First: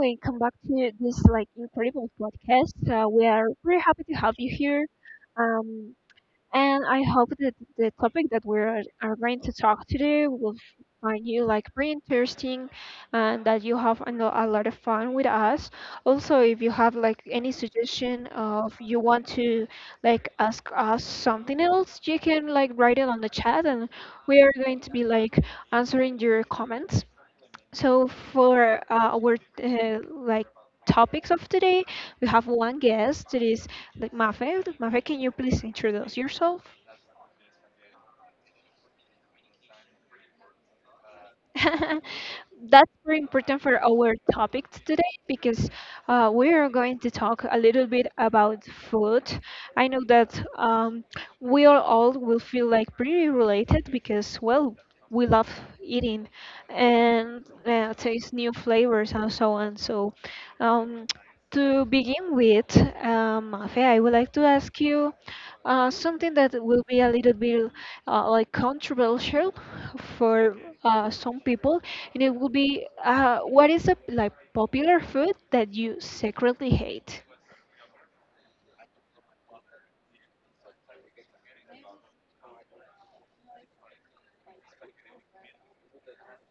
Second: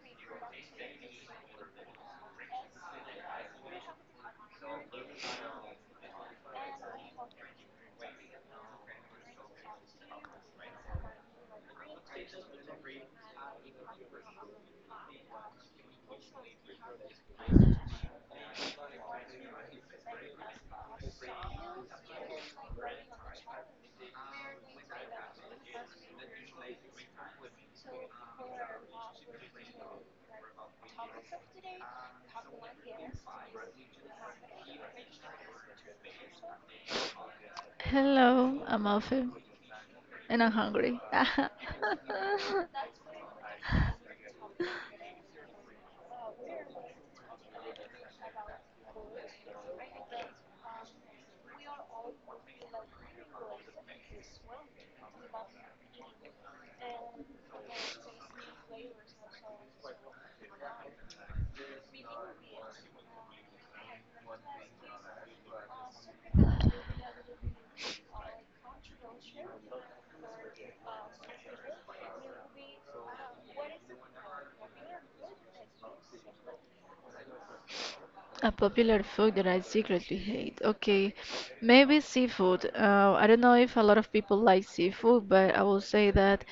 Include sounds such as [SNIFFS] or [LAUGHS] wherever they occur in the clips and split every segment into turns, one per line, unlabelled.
welcome back to this incredible podcast. We are very happy to have you here, um, and I hope that the topic that we are going to talk today will find you very interesting, and that you have a lot of fun with us. Also, if you have any suggestion of you want to ask us something else, you can write it on the chat, and we are going to be answering your comments. So for our uh, like topics of today, we have one guest. It is Mafe. Mafe, can you please introduce yourself?
Hello, I'm Alfie, and I'm hungry.
[LAUGHS] That's very important for our topic today because we are going to talk a little bit about food. I know that we are all will feel like pretty related because, well, we love eating and taste new flavors and so on. So, um, to begin with, Mafe, I would like to ask you. Something that will be a little bit controversial for some people, and it will be what is a like popular food that you secretly
[LAUGHS]
hate?
A popular food that I secretly hate. Okay, maybe seafood. I don't know if a lot of people like seafood, but I will say that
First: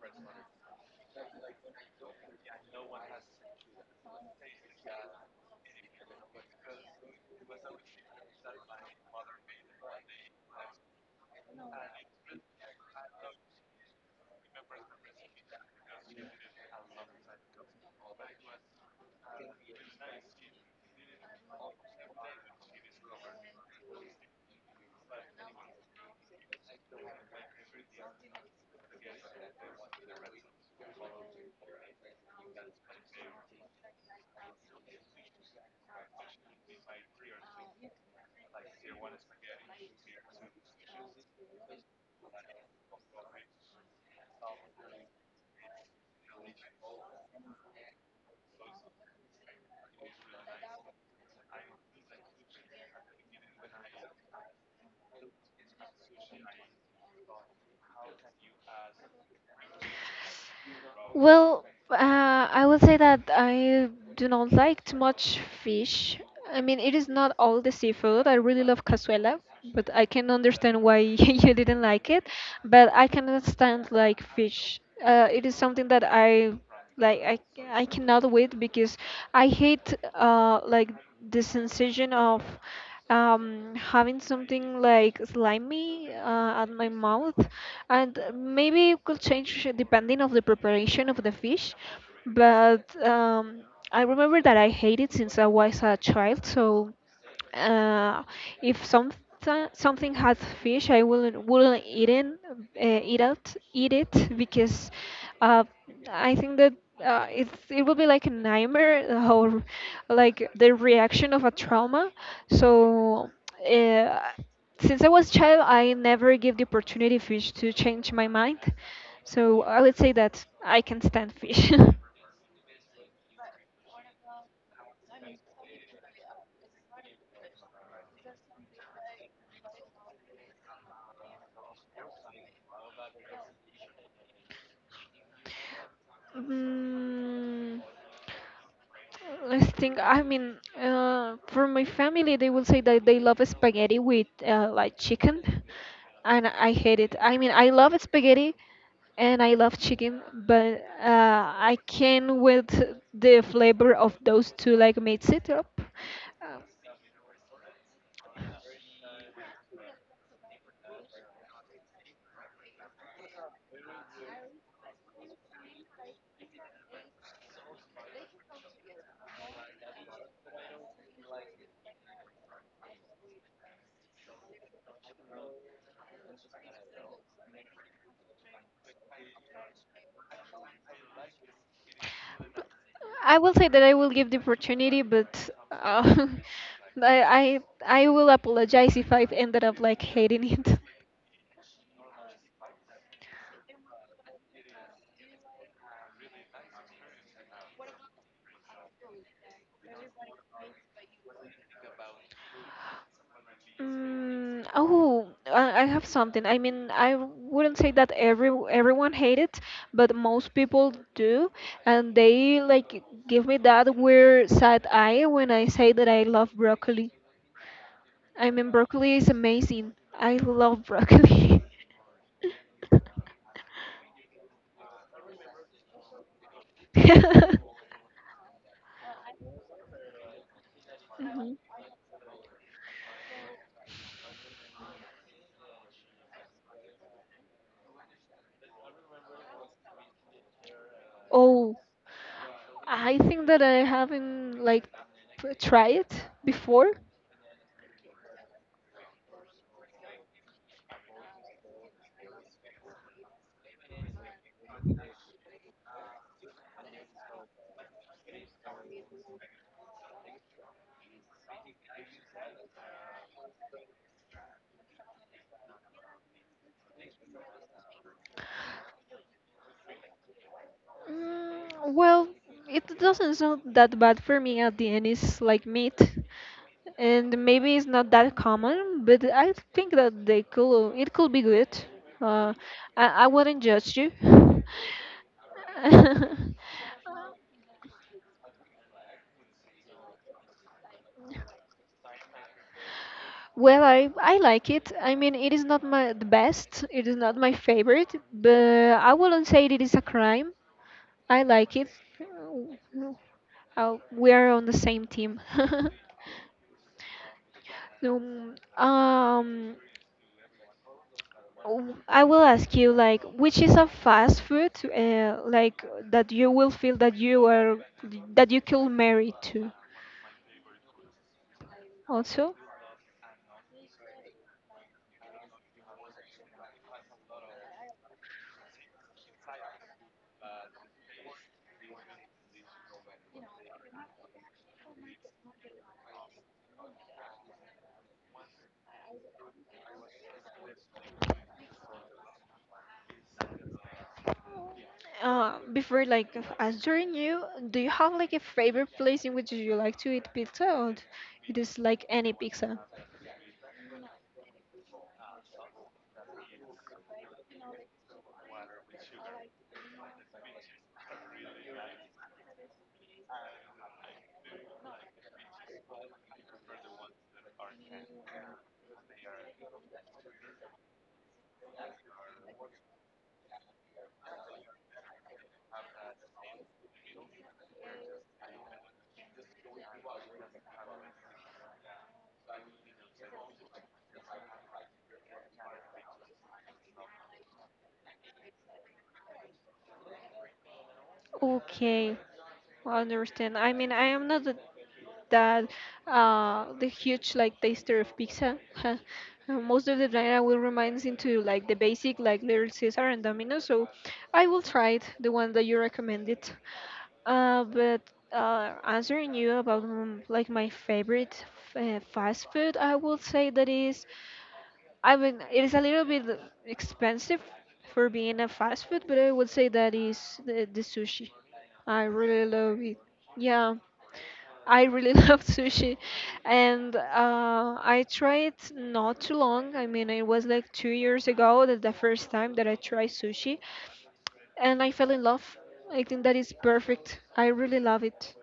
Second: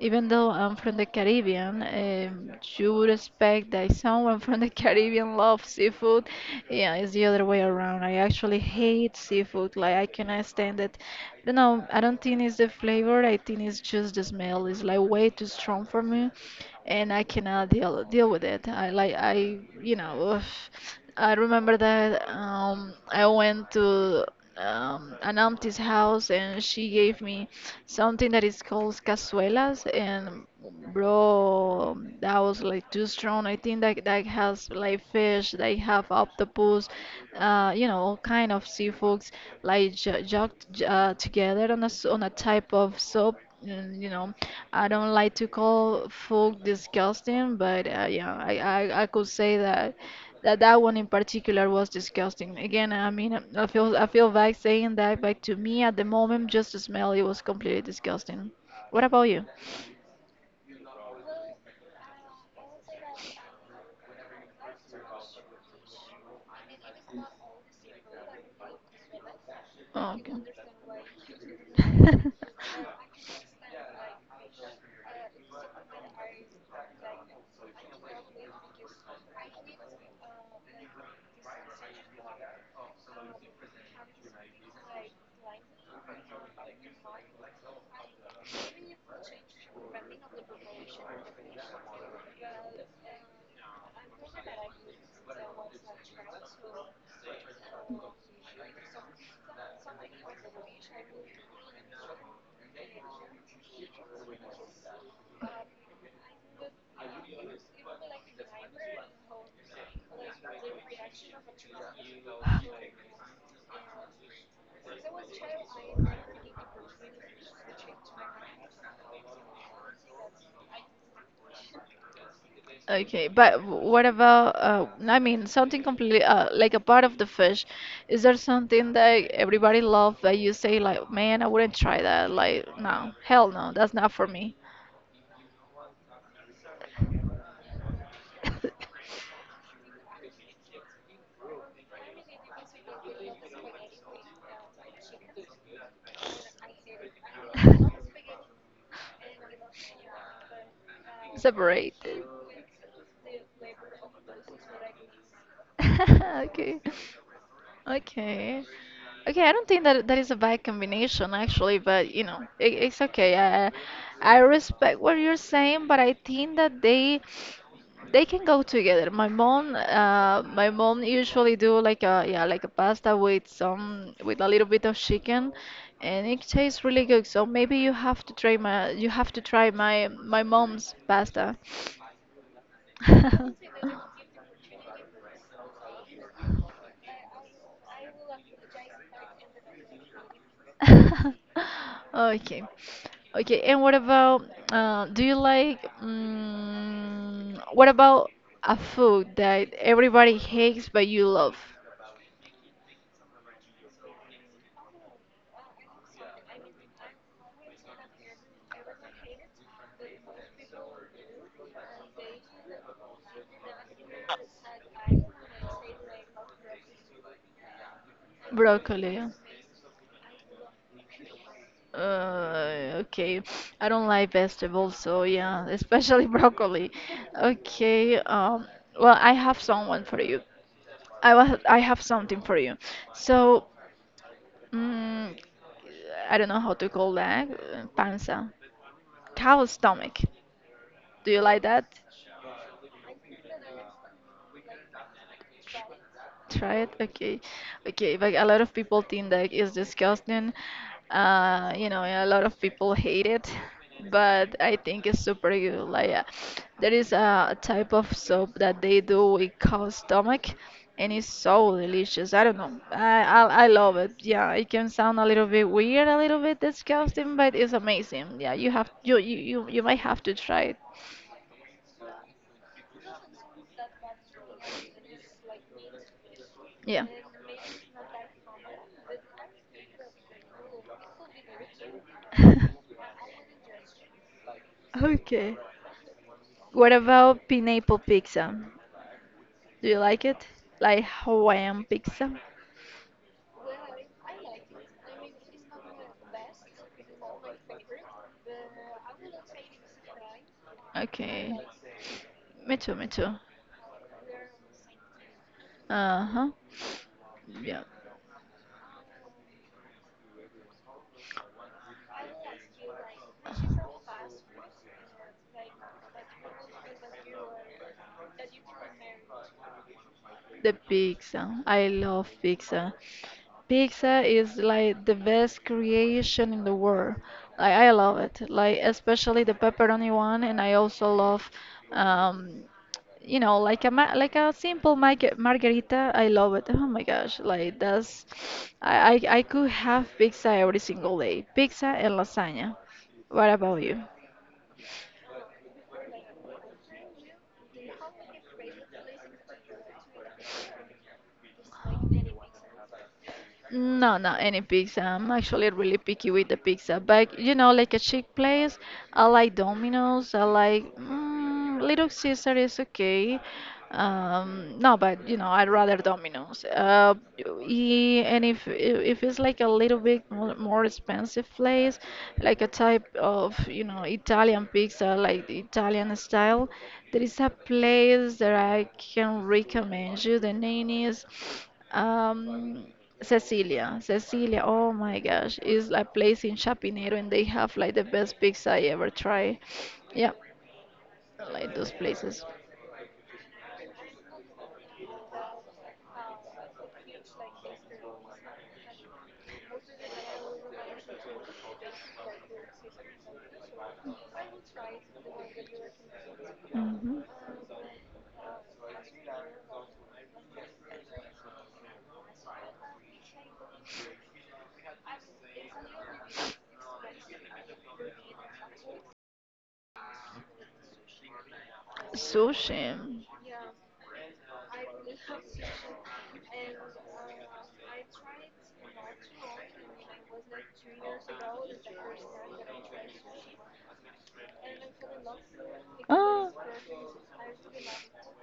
even though I'm from the Caribbean, you would expect that someone from the [LAUGHS] Caribbean loves seafood. Yeah, it's the other way around. I actually hate seafood. Like I cannot stand it. I don't know. I don't think it's the flavor. I think it's just the smell. It's like way too strong for me, and I cannot deal with it. I. [SIGHS] Ugh. I remember that I went to an auntie's house and she gave me something that is called cazuelas, and bro, that was like too strong. I think that that has like fish, they have octopus, you know, all kind of seafoods like together on on a type of soup. And, you know, I don't like to call food disgusting, but yeah, I could say that. That one in particular was disgusting. Again, I mean, I feel bad saying that, but to me at the moment, just the smell, it was completely disgusting. What about you?
Well, I will say that I do not like too much fish. I mean, it is not all the seafood. I really love cazuela, but I can understand why [LAUGHS] you didn't like it. But I cannot stand like fish. It is something that I like.
Okay.
I cannot wait because I hate like the sensation of
[LAUGHS]
having something like slimy at my mouth, and maybe it could change depending of the preparation of the fish. But I remember that I hated since I was a child, so uh, if something has fish, I wouldn't eat it, eat out, eat it because uh, I think that it will be like a nightmare or like the reaction of a trauma. So. Uh, since I was child, I never give the opportunity fish to change my mind. So I would say that I can stand fish. [LAUGHS]
Okay, but what about, I mean, something completely, like a part of the fish. Is there something that everybody loves that you say, like, man, I wouldn't try that? Like, no, hell no, that's not for me.
Mm,
[LAUGHS]
Let's think. I mean, for my family, they will say that they love spaghetti with chicken, and I hate it. I mean, I love spaghetti and I love chicken, but I
Separate.
can't with the flavor of those two like mix it up.
[LAUGHS]
Uh,
Okay. Okay. Okay, I don't think that that is a bad combination actually, but you know, it's okay. I respect what you're saying, but I think that they can go together. My mom usually do like a yeah, like a pasta with some with a little bit of chicken, and it tastes really good. So maybe you have to try my you have to try my mom's pasta.
I will say that I will give the opportunity, but [LAUGHS]
[LAUGHS]
I, I I will apologize if I've ended up like hating it. [LAUGHS]
[LAUGHS] Okay. Okay, and what about do you like mm, what about a food that everybody hates but you love?
Mm, oh, I have something. I mean, I wouldn't say that everyone hate it, but most people do, and they like give me that weird side eye when I say that I love broccoli. I mean, broccoli
Broccoli.
is amazing. I love broccoli. [LAUGHS]
Okay. I don't like vegetables, so yeah, especially [LAUGHS] broccoli.
[LAUGHS]
Okay. Well, I have someone for you.
Mhm.
I have something for you. So, mm I don't know how to call that. Uh, Panza. Cow stomach. Do you like
Oh,
that?
I think that I haven't tried it
Try it?
before.
Okay. Okay, but a lot of people think that it's disgusting. You know, a lot of people hate it, but I think it's super good. Like, there is a type of soup that they do with cow stomach, and it's so delicious. I don't know. I love it. Yeah, it can sound a little bit weird, a little bit disgusting, but it's amazing. Yeah, you have you might have to try it.
Mm, well, it doesn't sound that bad for me at the end. It's like meat,
Yeah.
and maybe it's not that common, but I think that they could. It could be good. Uh,
[LAUGHS]
I wouldn't judge you.
Okay. What
[LAUGHS]
about pineapple pizza? Do you like it? Like Hawaiian pizza?
Well, I like it. I mean, it is not my the best. It is not my favorite, but I wouldn't say it is a crime. I
Okay.
like it.
Me too, me
W-
too.
We are on the same team. [LAUGHS]
Uh-huh. Yeah.
um, um, I will ask you like which is a fast food that you will feel that you are that you could marry to.
The pizza. I love
Also,
pizza. Pizza is like the best creation in the world. I love it. Like especially the pepperoni one, and I also love, um, you know, like a ma like a simple margarita. I love it. Oh my gosh, I could have pizza every single day. Pizza and lasagna. What about you?
before answering you, do you have like a favorite place in which you like to eat pizza, it is like any pizza?
No, no, any pizza. I'm actually really picky with the pizza. But you know, like a chic place, I like Domino's. I like mm, Little Caesar is okay. No, but you know, I'd rather Domino's. And if it's like a little bit more expensive place, like a type of you know Italian pizza, like the Italian style, there is a place that I can recommend you. The name is. Um, Cecilia, Cecilia, oh my gosh, is a place in Chapinero and they have like the best pizza I ever tried. Yeah, like those
Okay,
places.
I understand. I mean, I am not. That the huge like taster of pizza. [LAUGHS] Most of the time, I will remind into like the basic like Little Caesar and Domino's. So I will try it, the one that you recommended.
Mhm.
But answering you about like my favorite fast food, I would say that is. I mean, it is a little bit expensive for being a fast food, but I would say that is the sushi. I really love
Sushi.
it. Yeah, I really [LAUGHS] love sushi, and I tried not too long. I mean, it was like 2 years ago that the first time that I tried sushi, and I fell in love. I think that
Oh,
is perfect. I really love it.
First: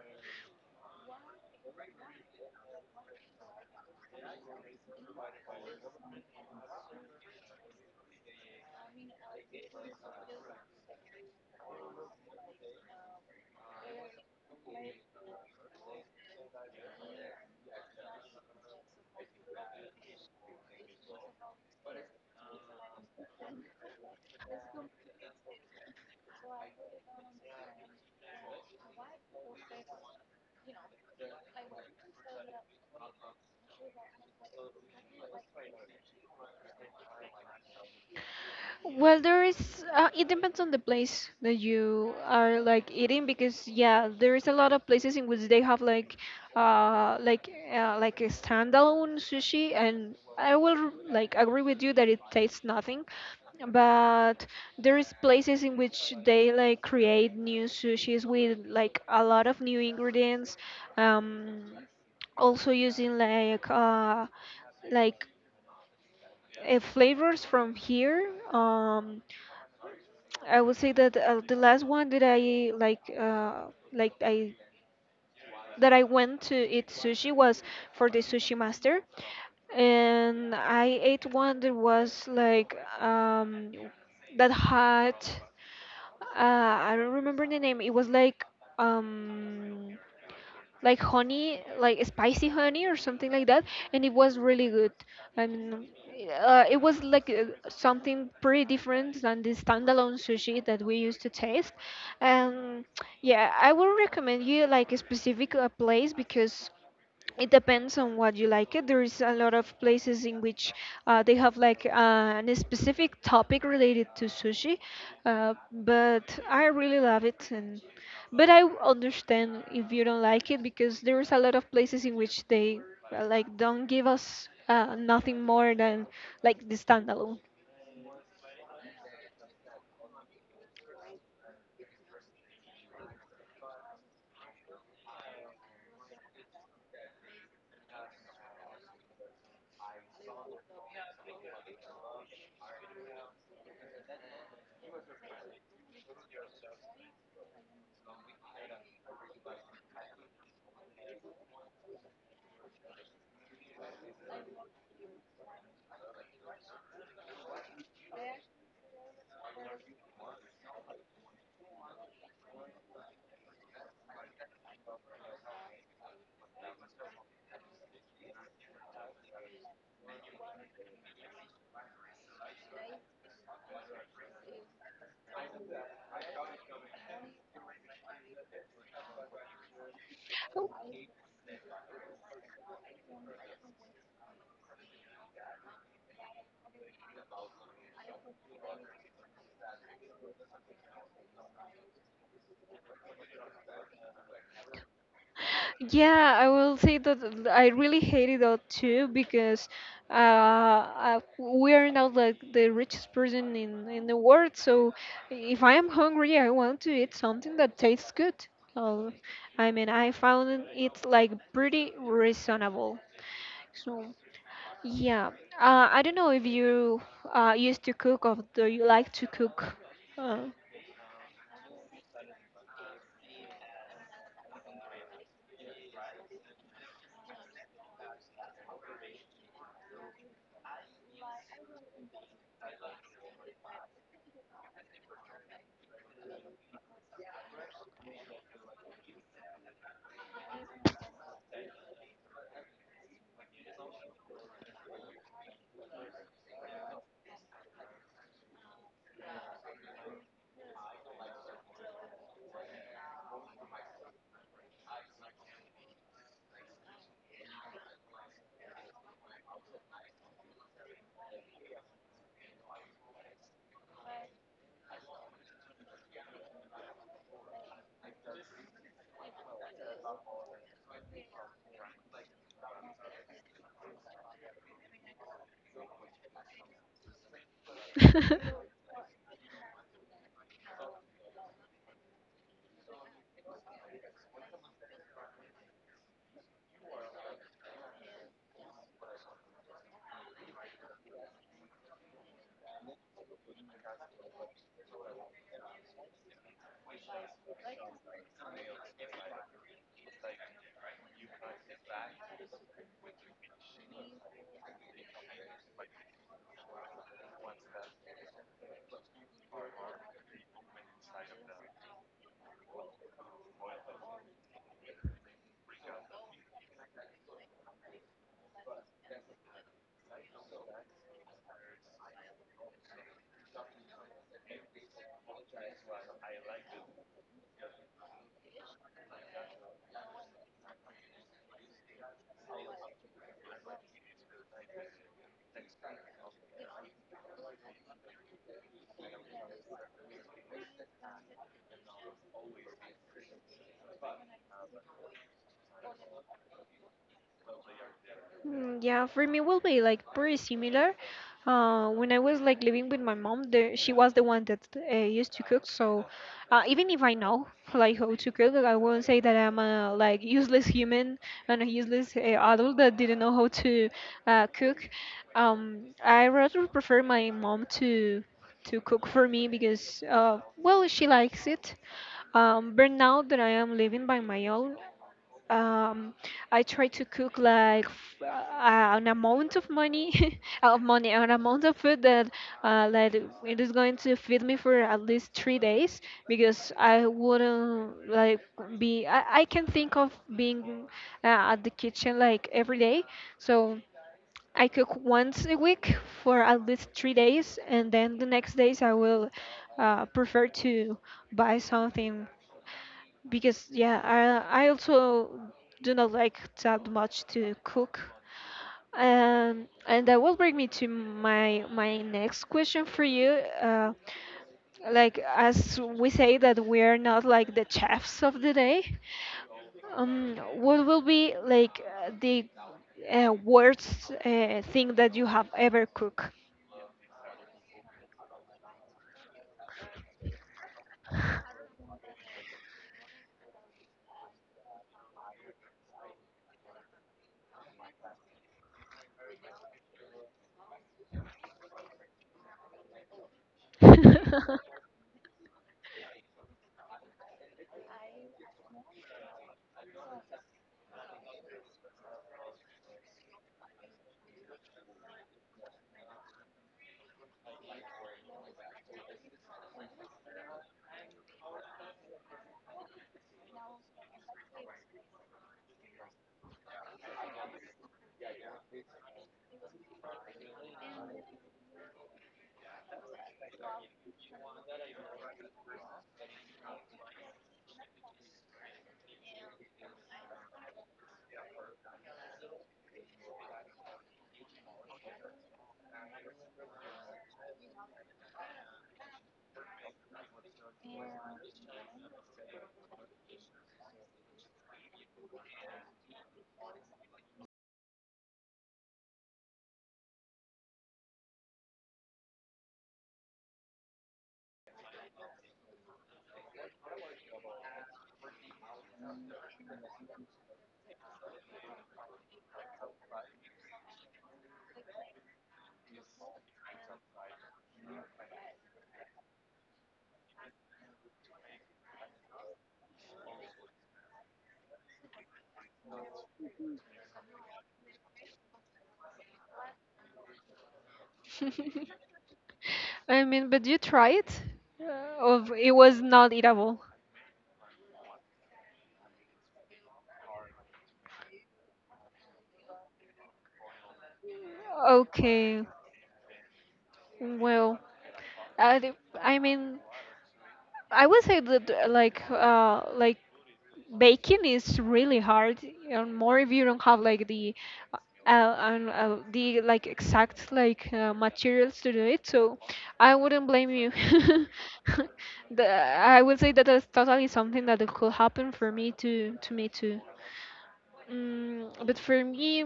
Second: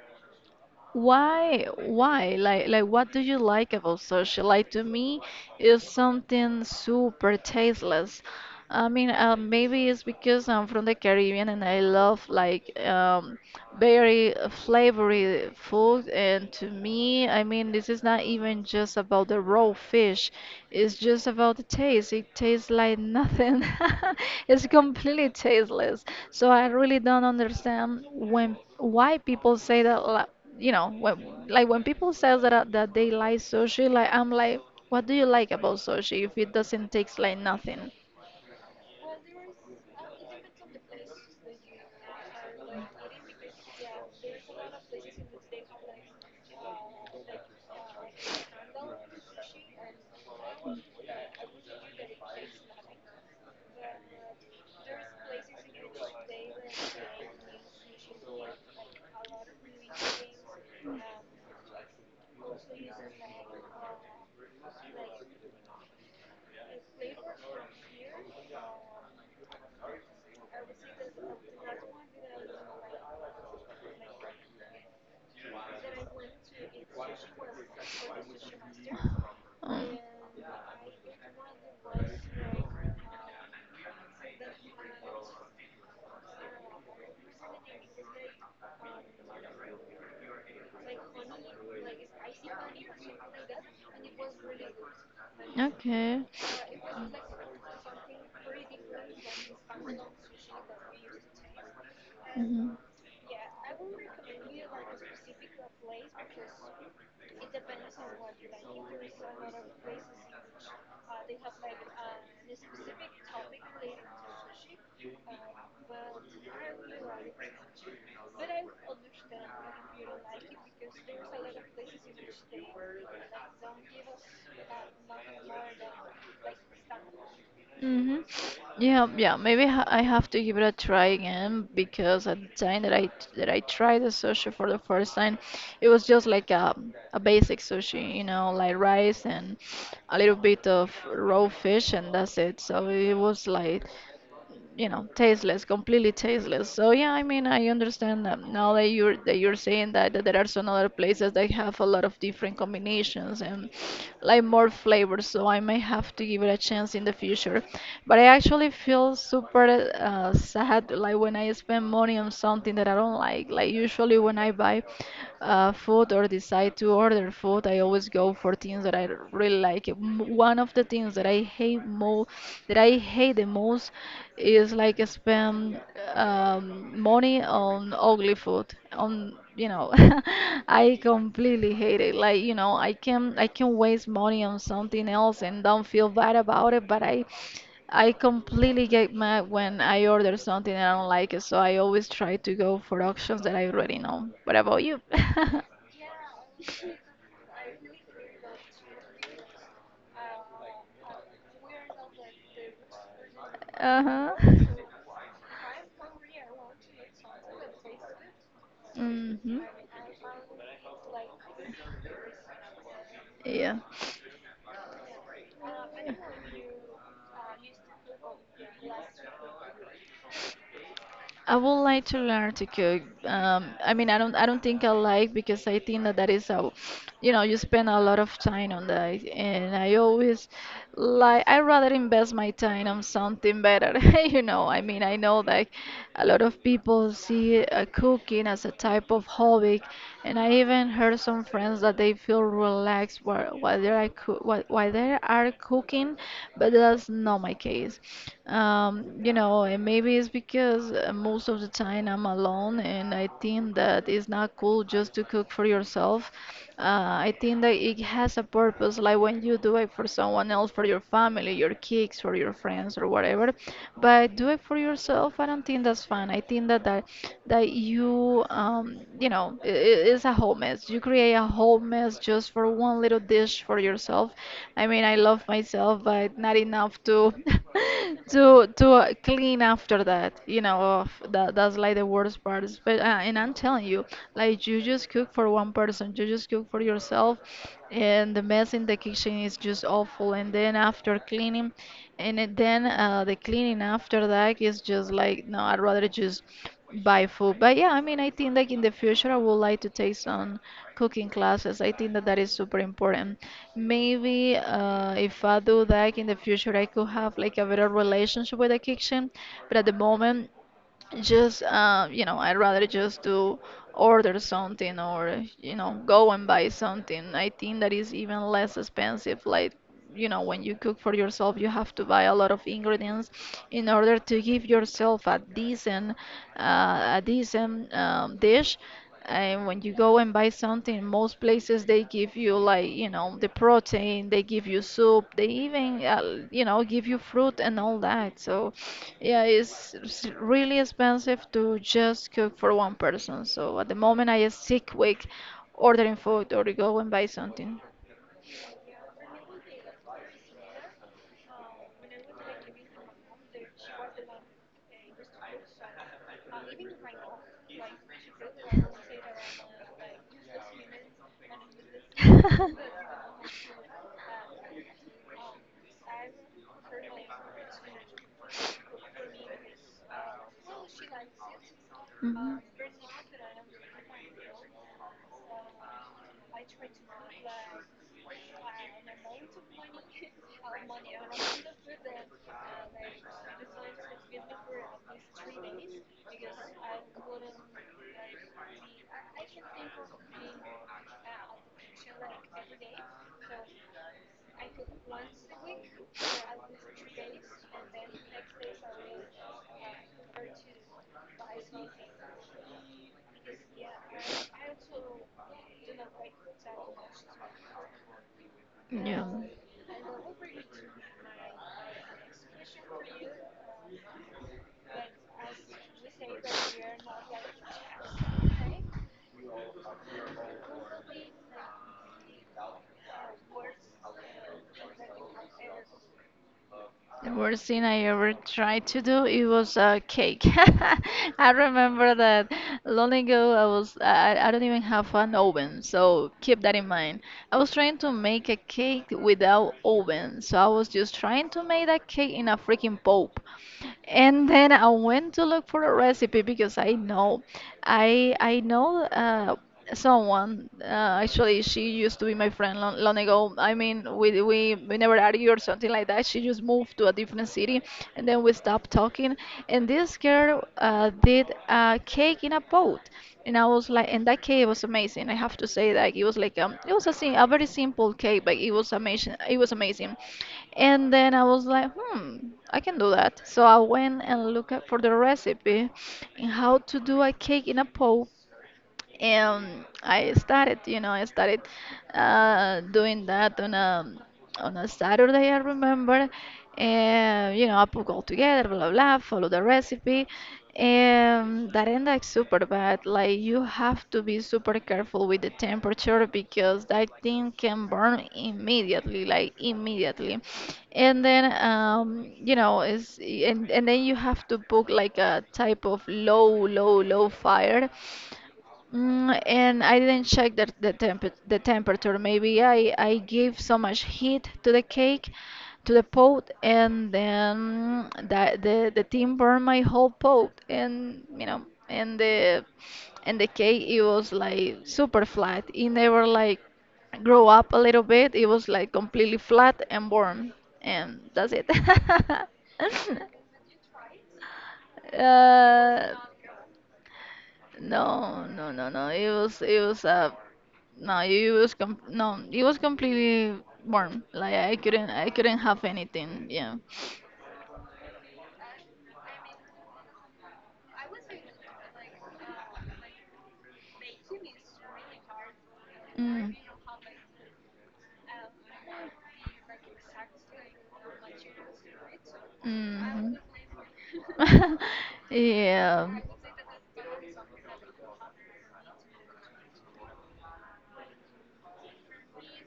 why? Why? What do you like about sushi? Like, to me, it's something super tasteless. I mean, maybe it's because I'm from the Caribbean and I love like very flavory food, and to me, I mean, this is not even just about the raw fish, it's just about the taste. It tastes like nothing. [LAUGHS] It's completely tasteless, so I really don't understand when why people say that you know when, like when people say that that they like sushi, like I'm like, what do you like about sushi if it doesn't taste like nothing?
Well, there is. It depends on the place that you are like eating because yeah, there is a lot of places in which they have like a standalone sushi, and I will like agree with you that it tastes nothing, but there is places in which they like create new sushis with like a lot of new ingredients, um, also using like flavors from here. I would say that the last one that I like I that I went to eat sushi was for the sushi master,
Mm.
and I ate one that was like um, that had I don't remember the name. It was um like honey, like spicy honey or something like that, and it was really good. I mean,
Okay.
it was like something pretty different than the standalone sushi that we used to taste.
Mm-hmm.
And yeah, I would recommend you like a specific place because it depends on what you like it there's a lot of places in which they have a specific topic related to sushi, but I really love it, and understand if you don't like it because there's a lot of places in which they like don't give us nothing more than like the standalone.
Mm-hmm. Yeah, yeah. Maybe ha I have to give it a try again because at the time that I tried the sushi for the first time, it was just like a basic sushi, you know, like rice and a little bit of raw fish, and that's it. So it was like, you know, tasteless, completely tasteless. So yeah, I mean, I understand that now that you're saying that there are some other places that have a lot of different combinations and like more flavors, so I may have to give it a chance in the future. But I actually feel super sad, like when I spend money on something that I don't like. Like usually when I buy food, or decide to order food, I always go for things that I really like. One of the things that I hate mo that I hate the most is like I spend money on ugly food on, you know. [LAUGHS] I completely hate it. Like, you know, I can waste money on something else and don't feel bad about it, but I completely get mad when I order something and I don't like it, so I always try to go for options that I already know. What about you?
Yeah, I will say that I really hated that too because we are not like
[LAUGHS]
the richest person in the
Uh-huh. [LAUGHS]
world. So if I am hungry, I want to eat something that tastes good. Uh,
Mm-hmm.
I mean, I found it like pretty reasonable.
Yeah.
So yeah, I don't know if you used to cook, or do you like to cook? Uh.
I would like to learn to cook. I mean, I don't think I like, because I think that that is how, you know, you spend a lot of time on that, and I always I rather invest my time on something better. [LAUGHS] You know, I mean, I know that a lot of people see cooking as a type of hobby. And I even heard some friends that they feel relaxed while they are while they are cooking, but that's not my case. You know, and maybe it's because most of the time I'm alone, and I think that it's not cool just to cook for yourself. I think that it has a purpose, like when you do it for someone else, for your family, your kids, or your friends, or whatever. But do it for yourself. I don't think that's fun. I think that you, you know, it's a whole mess. You create a whole mess just for one little dish for yourself. I mean, I love myself, but not enough to [LAUGHS]
[LAUGHS]
to clean after that. You know, that's like the worst part. But and until telling you, like you just cook for one person, you just cook for yourself, and the mess in the kitchen is just awful. And then after cleaning, and then the cleaning after that is just like, no, I'd rather just buy food. But yeah, I mean, I think like in the future, I would like to take some cooking classes. I think that that is super important. Maybe if I do that, like, in the future, I could have like a better relationship with the kitchen. But at the moment, just you know, I'd rather just do order something, or you know, go and buy something. I think that is even less expensive. Like, you know, when you cook for yourself, you have to buy a lot of ingredients in order to give yourself a decent dish. And when you go and buy something, most places they give you, like, you know, the protein, they give you soup, they even, you know, give you fruit and all that. So, yeah, it's really expensive to just cook for one person. So at the moment, I just sick week ordering food or go and buy something. [LAUGHS]
Mm, yeah, for me will be like pretty similar. When I was like living with my mom, she was the one that used to cook. So even if I know [LAUGHS] like how to cook, I won't say that I'm a like useless human and a useless adult that didn't know how to cook. I rather prefer my mom to cook for me because well she likes it. But now that I am living by my own, um, I try to cook like an amount of money, [LAUGHS] of money, an amount of food that like it is going to feed me for at least 3 days because I wouldn't like be. I can think of being at the kitchen like every day, so. I cook once a week for at least 3 days, and then the next days I will prefer to buy something because yeah, I also do not like that much to cook.
Yeah.
And that will bring me to my next question for you. Like as we say that we are not like the chefs of the day, what will be like the worst thing that you have ever cooked?
The worst thing I ever tried to do it was a cake. [LAUGHS] I remember that long ago I don't even have an oven, so keep that in mind. I was trying to make a cake without oven, so I was just trying to make that cake in a freaking pot. And then I went to look for a recipe because I know, I know someone. Actually, she used to be my friend long, long ago. I mean, we never argued or something like that. She just moved to a different city, and then we stopped talking. And this girl did a cake in a pot, and I was like, and that cake was amazing. I have to say that it was like it was a very simple cake, but it was amazing. It was amazing. And then I was like, hmm, I can do that. So I went and looked up for the recipe and how to do a cake in a pot and I started, I started doing that on a Saturday, I remember. And you know, I put all together, blah blah blah, follow the recipe, and that ended up super bad. Like you have to be super careful with the temperature because that thing can burn immediately, like immediately. And then it's and then you have to book like a type of low, low, low fire. And I didn't check the temperature. Maybe I gave so much heat to the cake, to the pot, and then that the team burned my whole pot, and you know, and the cake it was like super flat. It never like grow up a little bit. It was like completely flat and warm, and that's it.
[LAUGHS]
[LAUGHS]
I mean, but you tried, uh, of it was
Uh,
not eatable.
no, no, no, no. It was a no, it was com no, it was completely warm. Like I couldn't
Okay,
have anything. Yeah.
well, I, d- I mean, I would say that baking is really hard and more if
Mm.
you don't have like uh, the like exact like materials to do it, so I
Hmm.
wouldn't blame you.
[LAUGHS]
[LAUGHS]
Yeah.
I would say that that's totally something that could happen for me to me too. But for me,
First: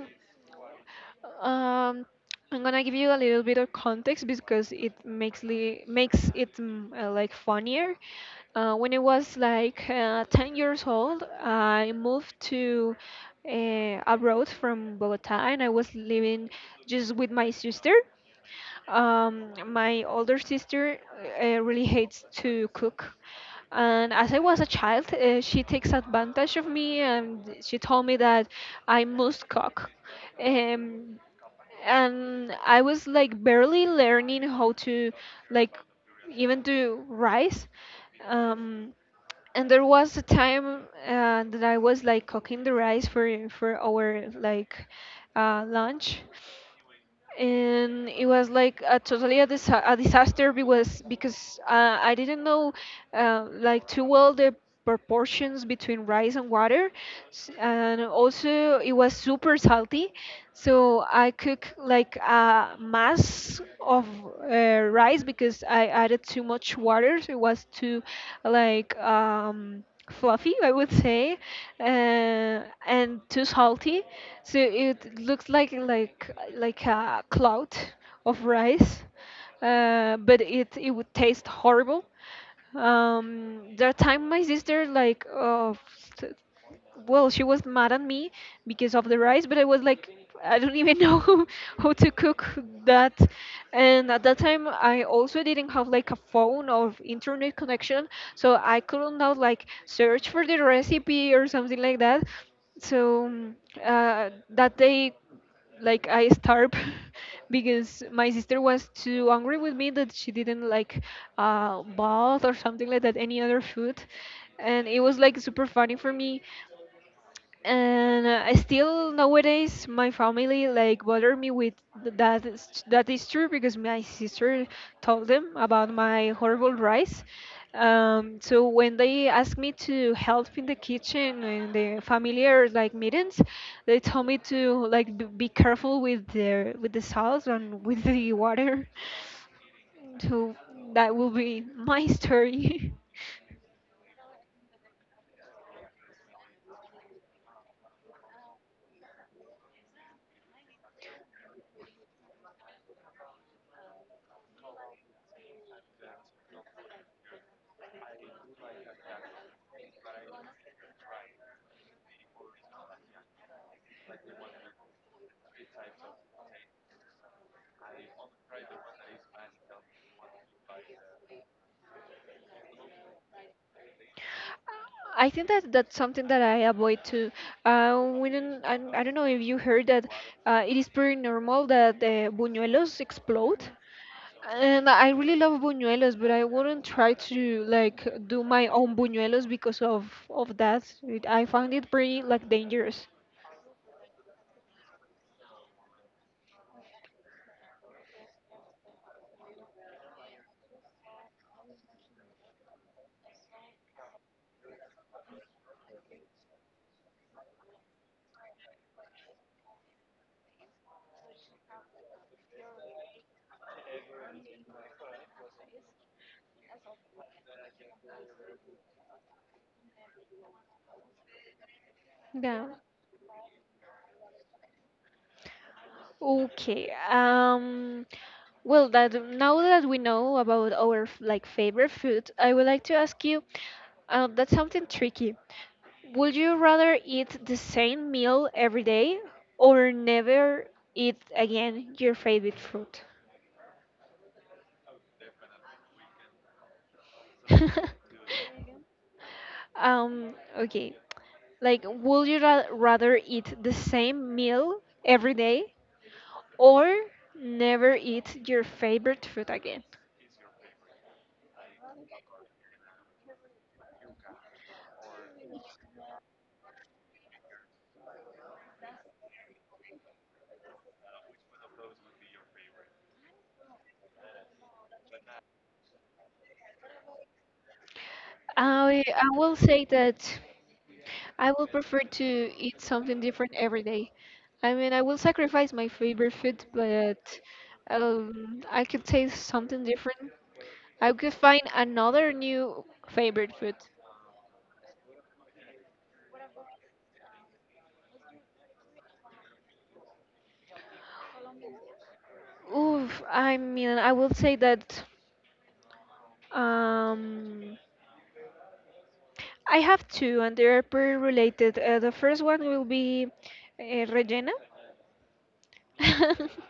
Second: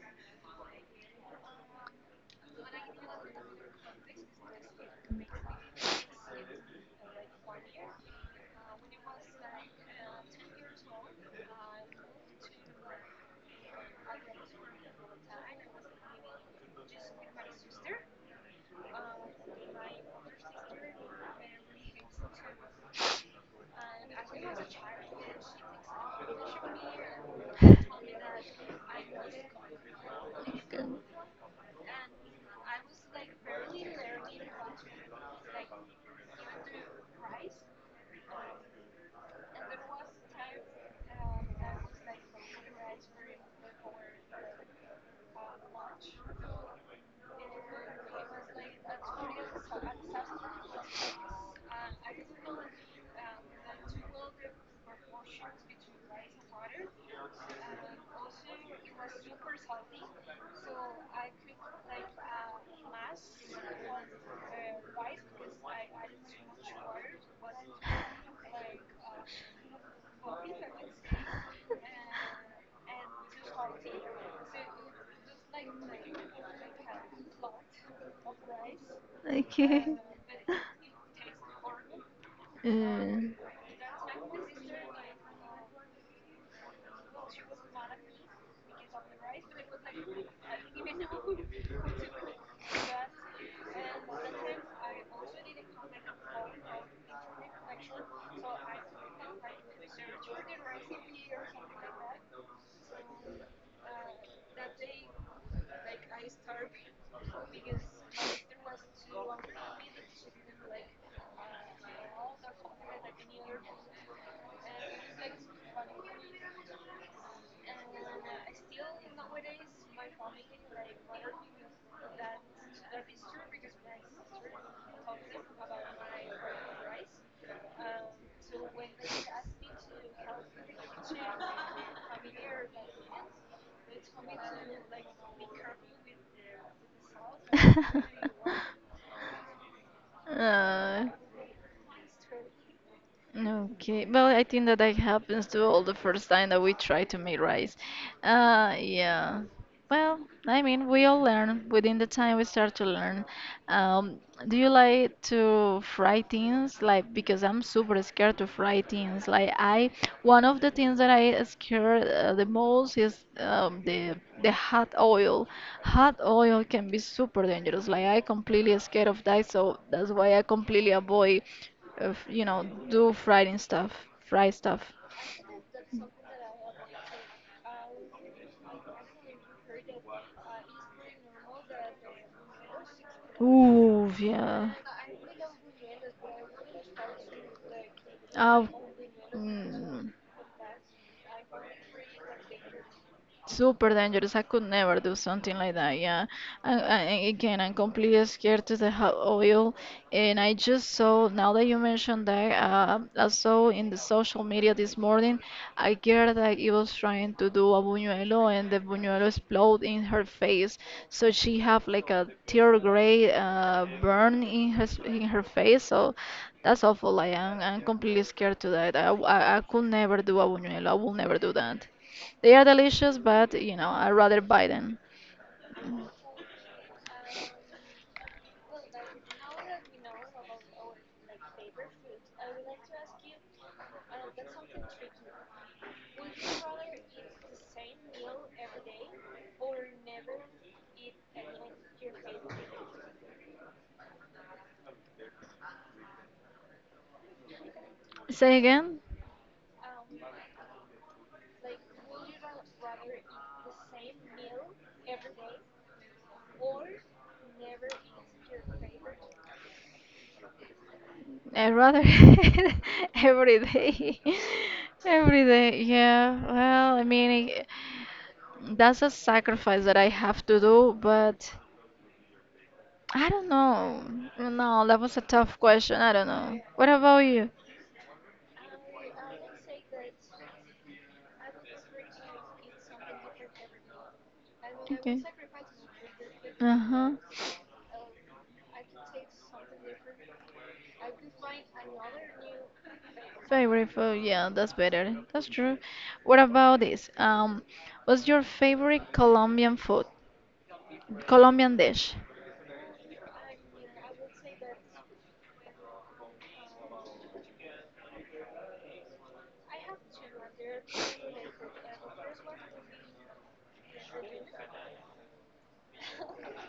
um, I'm gonna give you a little bit of context because makes it like funnier. When I was like 10 years old, I moved to abroad from Bogota, and I was living just with my sister. My older sister really hates to cook. And as I was a child, she takes advantage of me and she told me that I must cook.
That's good.
Um, and I was like barely learning how to like even do rice. Um, and there was a time that I was like cooking the rice for our like lunch, and it was like a totally a disaster because I didn't know like too well the proportions between rice and water. And also it was super salty, so I cook like a mass of uh, rice because I added too much water, so it was too like. Fluffy, I would say, and too salty, so it looks like a cloud of rice,
Okay.
but it would taste horrible.
Mm.
There are time my sister like she was mad at me because of the rice, but I was like, I don't even know [LAUGHS] how to cook that. And at that time, I also didn't have like a phone or internet connection, so I couldn't now like search for the recipe or something like that. So that day like I starve [LAUGHS] because my sister was too angry with me that she didn't like bath or something like that, any other food. And it was like super funny for me and I still nowadays my family like bother me with that is true because my sister told them about my horrible rice, so when they asked me to help in the kitchen in the familiar like meetings they told me to be careful with the salt and with the
[LAUGHS]
water. [LAUGHS] So
Uh,
that will be my story. [LAUGHS]
Okay, well, I think that that happens to all the first time that we try to make rice. Yeah. Well, I mean, we all learn within the time we start to learn. Um, do you like to fry things? Like, because I'm super scared to fry things. Like, I one of the things that I scared the most is the hot oil. Hot oil can be super dangerous. Like, I completely scared of that, so that's why I completely avoid, uh, you know, do frying stuff, fry stuff.
I think that that's something that I avoid too. We don't, I don't know if you heard that it is pretty normal that the buñuelos explode.
Ooh, yeah.
And I really love buñuelos, but I wouldn't try to like do my
Oh.
own buñuelos because of
Mm,
of that. It, I find it pretty like dangerous.
super dangerous. I could never do something like that. Yeah. And again, I'm completely scared to the hot oil. And I just saw, now that you mentioned that, I saw in the social media this morning a girl that he was trying to do a buñuelo and the buñuelo explode in her face. So she have like a tear gray burn in her face. So that's awful. I'm completely scared to that. I could never do a buñuelo. I will never do that. They are
Yeah.
delicious, but you know, I rather buy them.
Okay. Um, well, that now that we know about our like favorite food, I would like to ask you. That's something tricky. Would you rather eat the same meal every day or never eat again your favorite food? [LAUGHS]
Say again?
Um, okay. Like, would you rather eat the same meal every day or never eat your favorite food again?
I rather [LAUGHS] every day. [LAUGHS] Every day, yeah. Well, I mean, it- that's a sacrifice that I have to do, but I don't know. No, that was a tough question. I don't know. What about you?
I will say that I will prefer to eat something different every day. I mean, I will
Okay.
sacrifice my favorite food,
Uh-huh.
but I could taste something different. I could find another new favorite food.
Favorite food, yeah, that's better. That's true. What about this? What's your favorite Colombian food? Colombian dish?
Oof, I mean, I will say that. Um, I have two, and they're pretty related. The first one will be Regina. [LAUGHS]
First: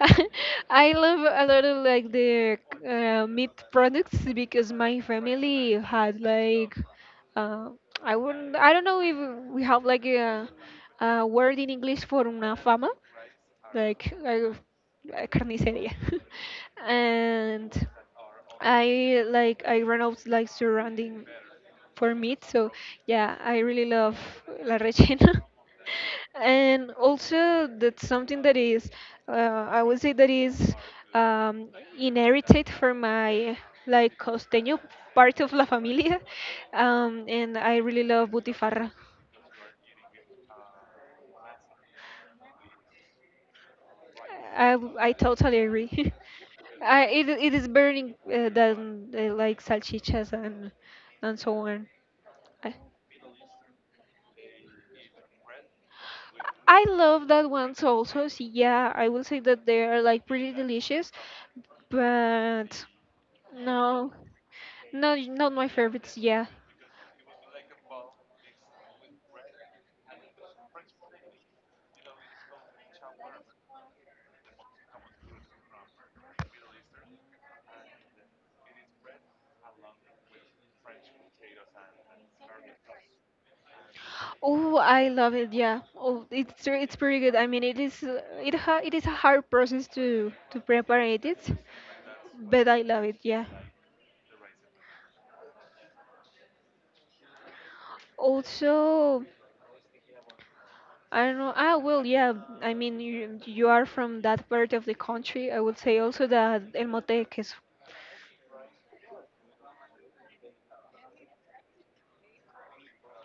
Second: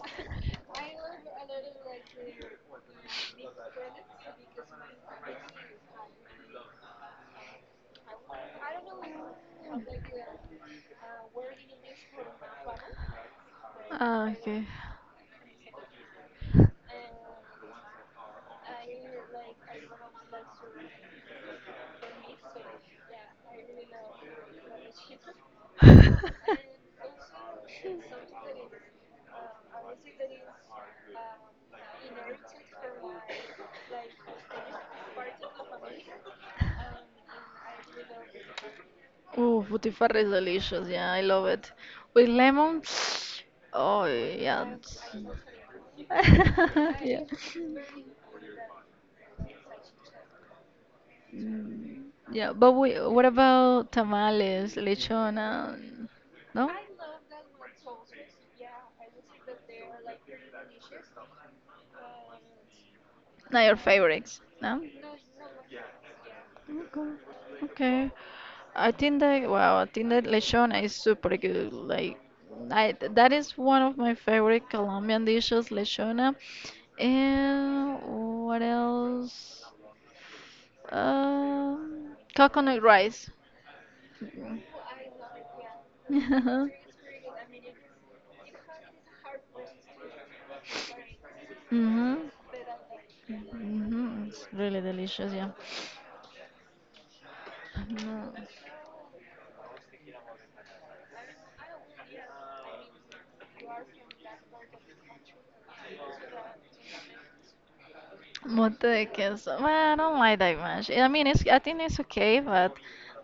I love a lot of like the meat products because my family had like uh, I wouldn't I don't know if we have like a word in English for una fama like
Ah, okay.
a carnicería. [LAUGHS] And I like I run out like surrounding for meat. So yeah, I really love la rellena. [LAUGHS] And also that's something that is I would say that is um, inherited from my like costeño part
[LAUGHS]
of La Familia. [LAUGHS] And I really love butifarra.
Ooh, butifarra is delicious. Yeah, I love it. With lemon. [SNIFFS] Oh, yeah.
I,
it's-
I totally agree. [LAUGHS]
[LAUGHS]
I,
yeah.
it is burning than like salchichas and so on.
Mm, yeah, but
I,
we, what about tamales, lechona? No?
I love that ones also. So yeah, I will say that they are like pretty delicious, but
Not your
no.
favorites, no?
No, not my favorites. Yeah.
Okay. Okay. I think that wow, I think that lechona is super good. Like I that is one of my favorite Colombian dishes, lechona. And what else? Coconut rice.
Oh, I love it. Yeah. Oh, it's
Mm. [LAUGHS]
it's pretty good. I mean, it is it ha it is a hard process to prepare it,
Mhm.
but I love it. Yeah.
Mhm. It's really delicious, yeah. No.
Also, I don't know. Ah, well, yeah. I mean, you are from that part of the country. I would say also that El Motec is.
Motecas. Well, I don't like that much. I mean, it's I think it's okay, but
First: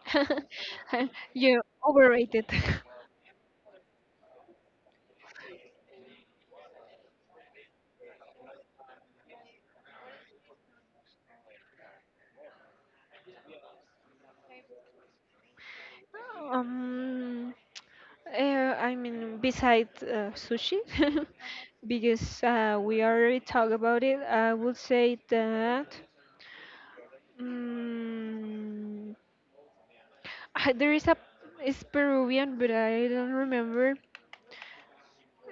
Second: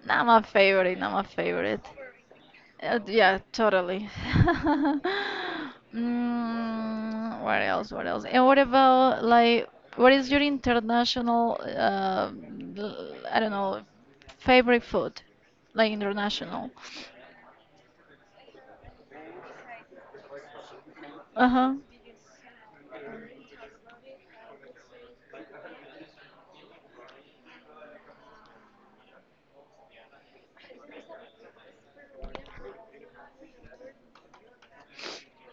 not my favorite. Not
[LAUGHS]
my
You
favorite.
overrated. [LAUGHS]
Yeah, totally. [LAUGHS] Mm, what else? What else? And what about like what is your international l- I don't know favorite food? Like international.
Um, I mean, besides sushi, [LAUGHS]
Uh-huh.
because we already talked about it, I would say that mm, [LAUGHS] there is a it's Peruvian, but I don't remember.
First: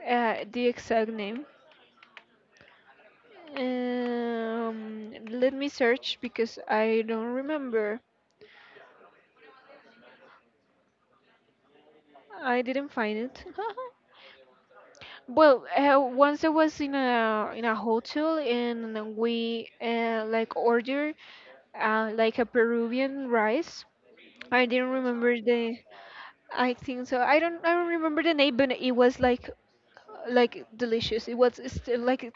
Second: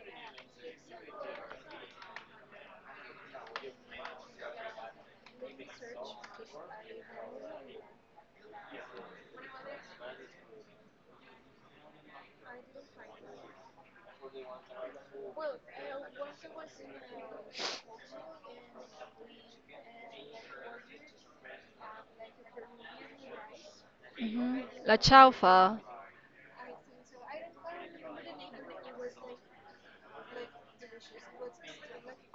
The exact name. Let me search because I don't remember. I didn't find it. [LAUGHS] Well, once I was in a hotel and we like ordered like a Peruvian rice.
Mhm.
I didn't
La
remember the.
chaufa.
I think so. I don't. I don't remember the name, but it was like delicious. It was still like,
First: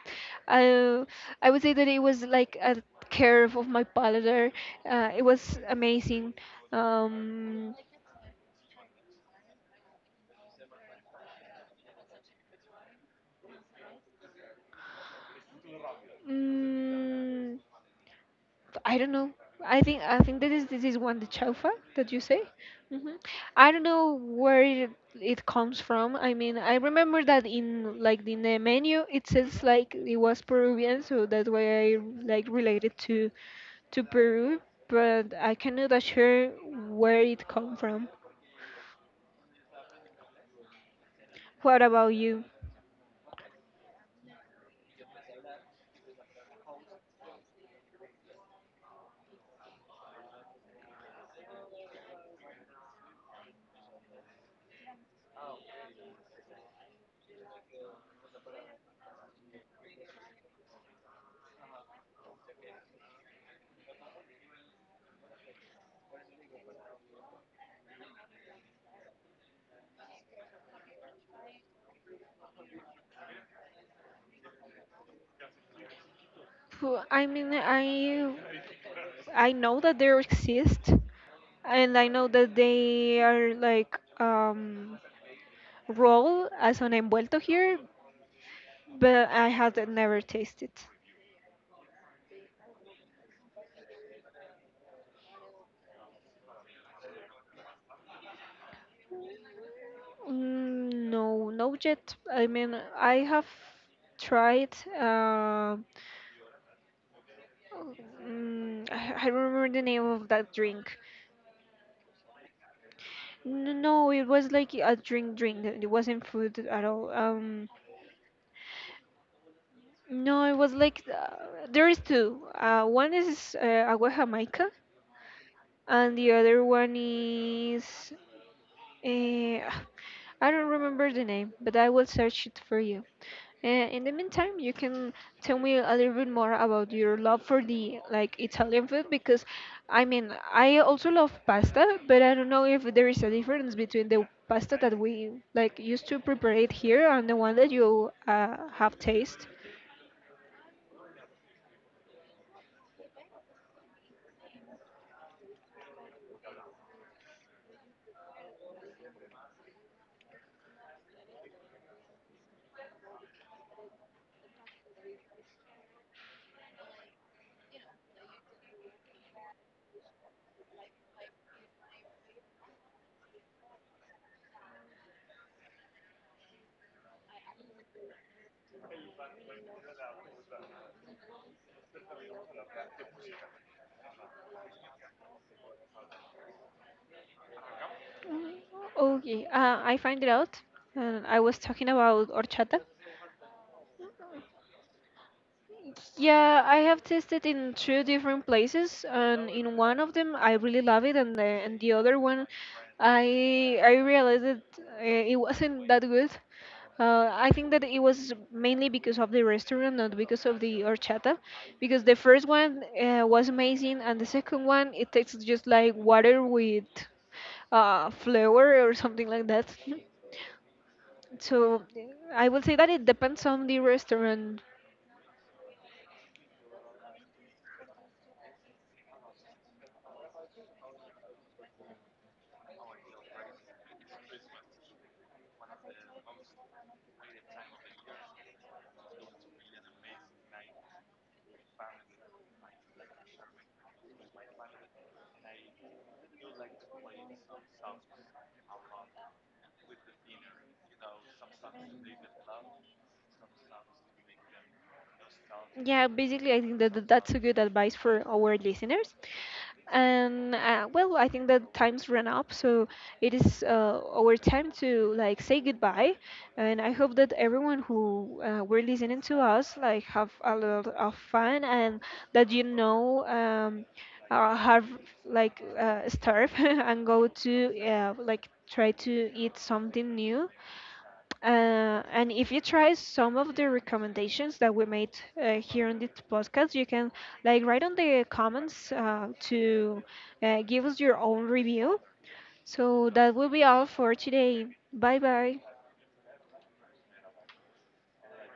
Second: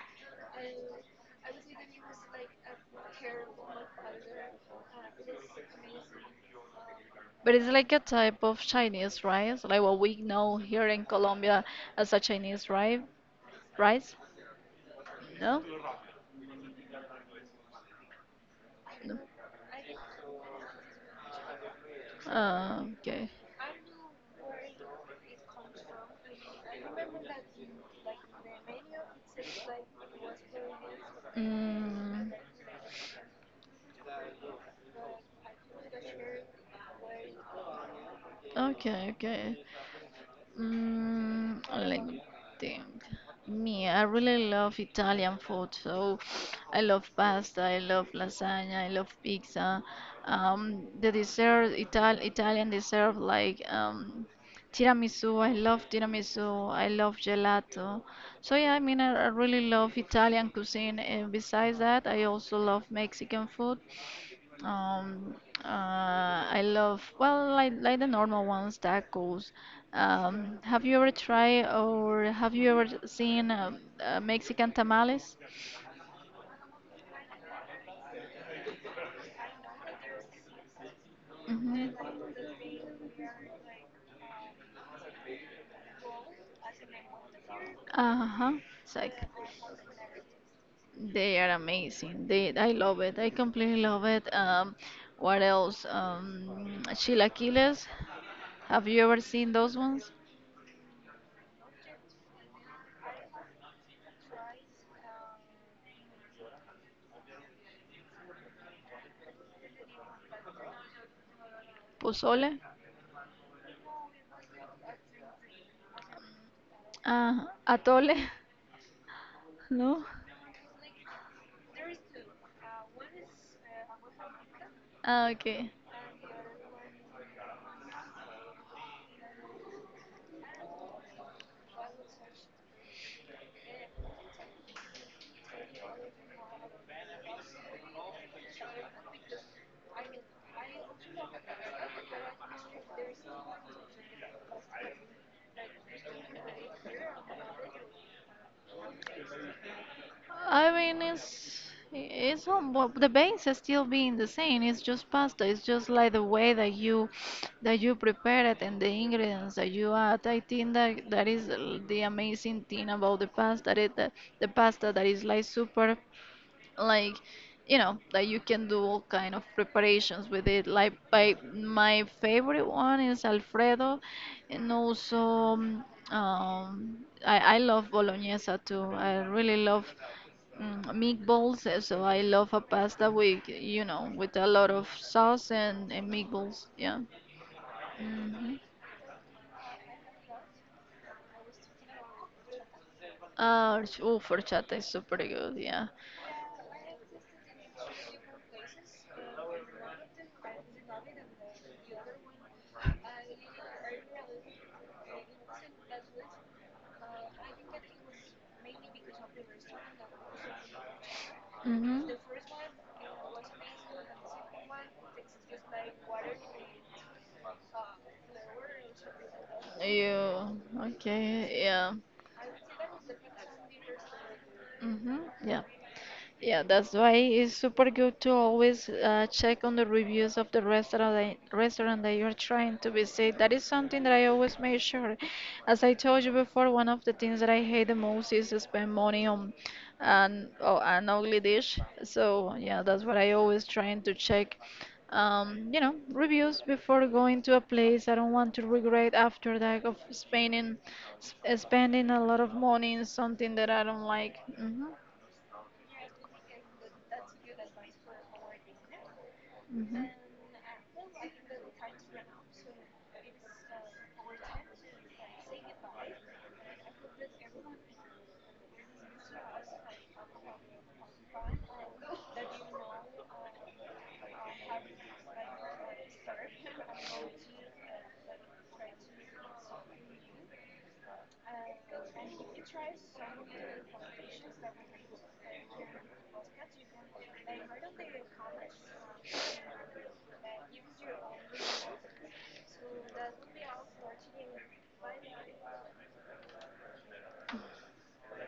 uh, I would say that it was like a curve of my palate. There. It was amazing.
But it's
Um,
like a type of Chinese rice, like what we know here in Colombia as a Chinese rice. Rice? No?
mm, I don't
No.
know. I think that is this is one the chaufa that you say.
Ah,
Hmm,
okay.
I don't know where it comes from. I mean, I remember that in like in the menu it says like it was Peruvian, so that's why I
Mm,
like related to Peru. But I cannot assure where it come from.
okay, okay. Mm,
What
let
about
me
you?
think. Me, I really love Italian food. So I love pasta, I love lasagna, I love pizza. The dessert, Italian dessert like tiramisu. I love tiramisu. I love gelato. So yeah, I mean, I really love Italian cuisine. And besides that, I also love Mexican food. Um, I love, well, like the normal ones, tacos. Have you ever tried or have you ever seen Mexican tamales?
Pho- I mean, I know that they exist, and I know
Mm-hmm.
that they are like roll as an envuelto here,
Uh-huh. It's like
but I had never tasted.
they are amazing. I love it. I completely love it. What else? Chilaquiles. Have you ever seen those ones?
Mm, no, no yet. I mean, I have tried. Uh, mm, I don't remember the name of that drink.
Pozole?
N- No, it was like a drink, drink. It wasn't food at all.
Atole? [LAUGHS] No?
No, it was like there is two. One is Agua Jamaica,
Ah, okay.
and the other one is uh, [SIGHS] I don't remember the name, but I will search it for you. In the meantime, you can tell me a little bit more about your love for the like Italian food because I mean I also love pasta, but I don't know if there is a difference between the pasta that we like used to prepare it here and the one that you have taste.
I mean, it's not, well, the base is still being the same. It's just pasta. It's just like the way that you prepare it and the ingredients that you add. I think that that is the amazing thing about the pasta. That the pasta that is like super like you know that you can do all kind of preparations with it like by my favorite one is alfredo and also um, I love bolognese too I really love mm, meatballs so I love a pasta with with a lot of sauce and meatballs yeah hmm
Okay, I find it out. And I was talking about horchata.
oh horchata is super good yeah
Yeah, I have tasted in two different places, and in one of them I really love it, and the other one, I realized that it wasn't that good. I think that it was mainly because of the restaurant, not because of the horchata, because
hmm.
the first one was amazing, and the second one it tastes just like water with flour or something like that. [LAUGHS]
You okay?
So
Yeah.
I would say that it depends on the restaurant.
Mm-hmm. Yeah. Yeah, that's why it's super good to always check on the reviews of the restaurant restaurant that you're trying to visit. That is something that I always make sure. As I told you before, one of the things that I hate the most is to spend money on an ugly dish. So yeah, that's what I always trying to check. You know, reviews before going to a place. I don't want to regret after that of spending sp spending a lot of money in something that I don't like. Hmm.
Yeah, basically, I think that that's a good advice for our listeners
Hmm.
and well I think that time's run up so it is our time to like say goodbye and I hope that everyone who were listening to us like have a lot of fun and that you know have like starve [LAUGHS] and go to like try to eat something new and if you try some of the recommendations that we made here on this podcast, you can like write on the comments to give us your own review. So that will be all for today. Bye bye.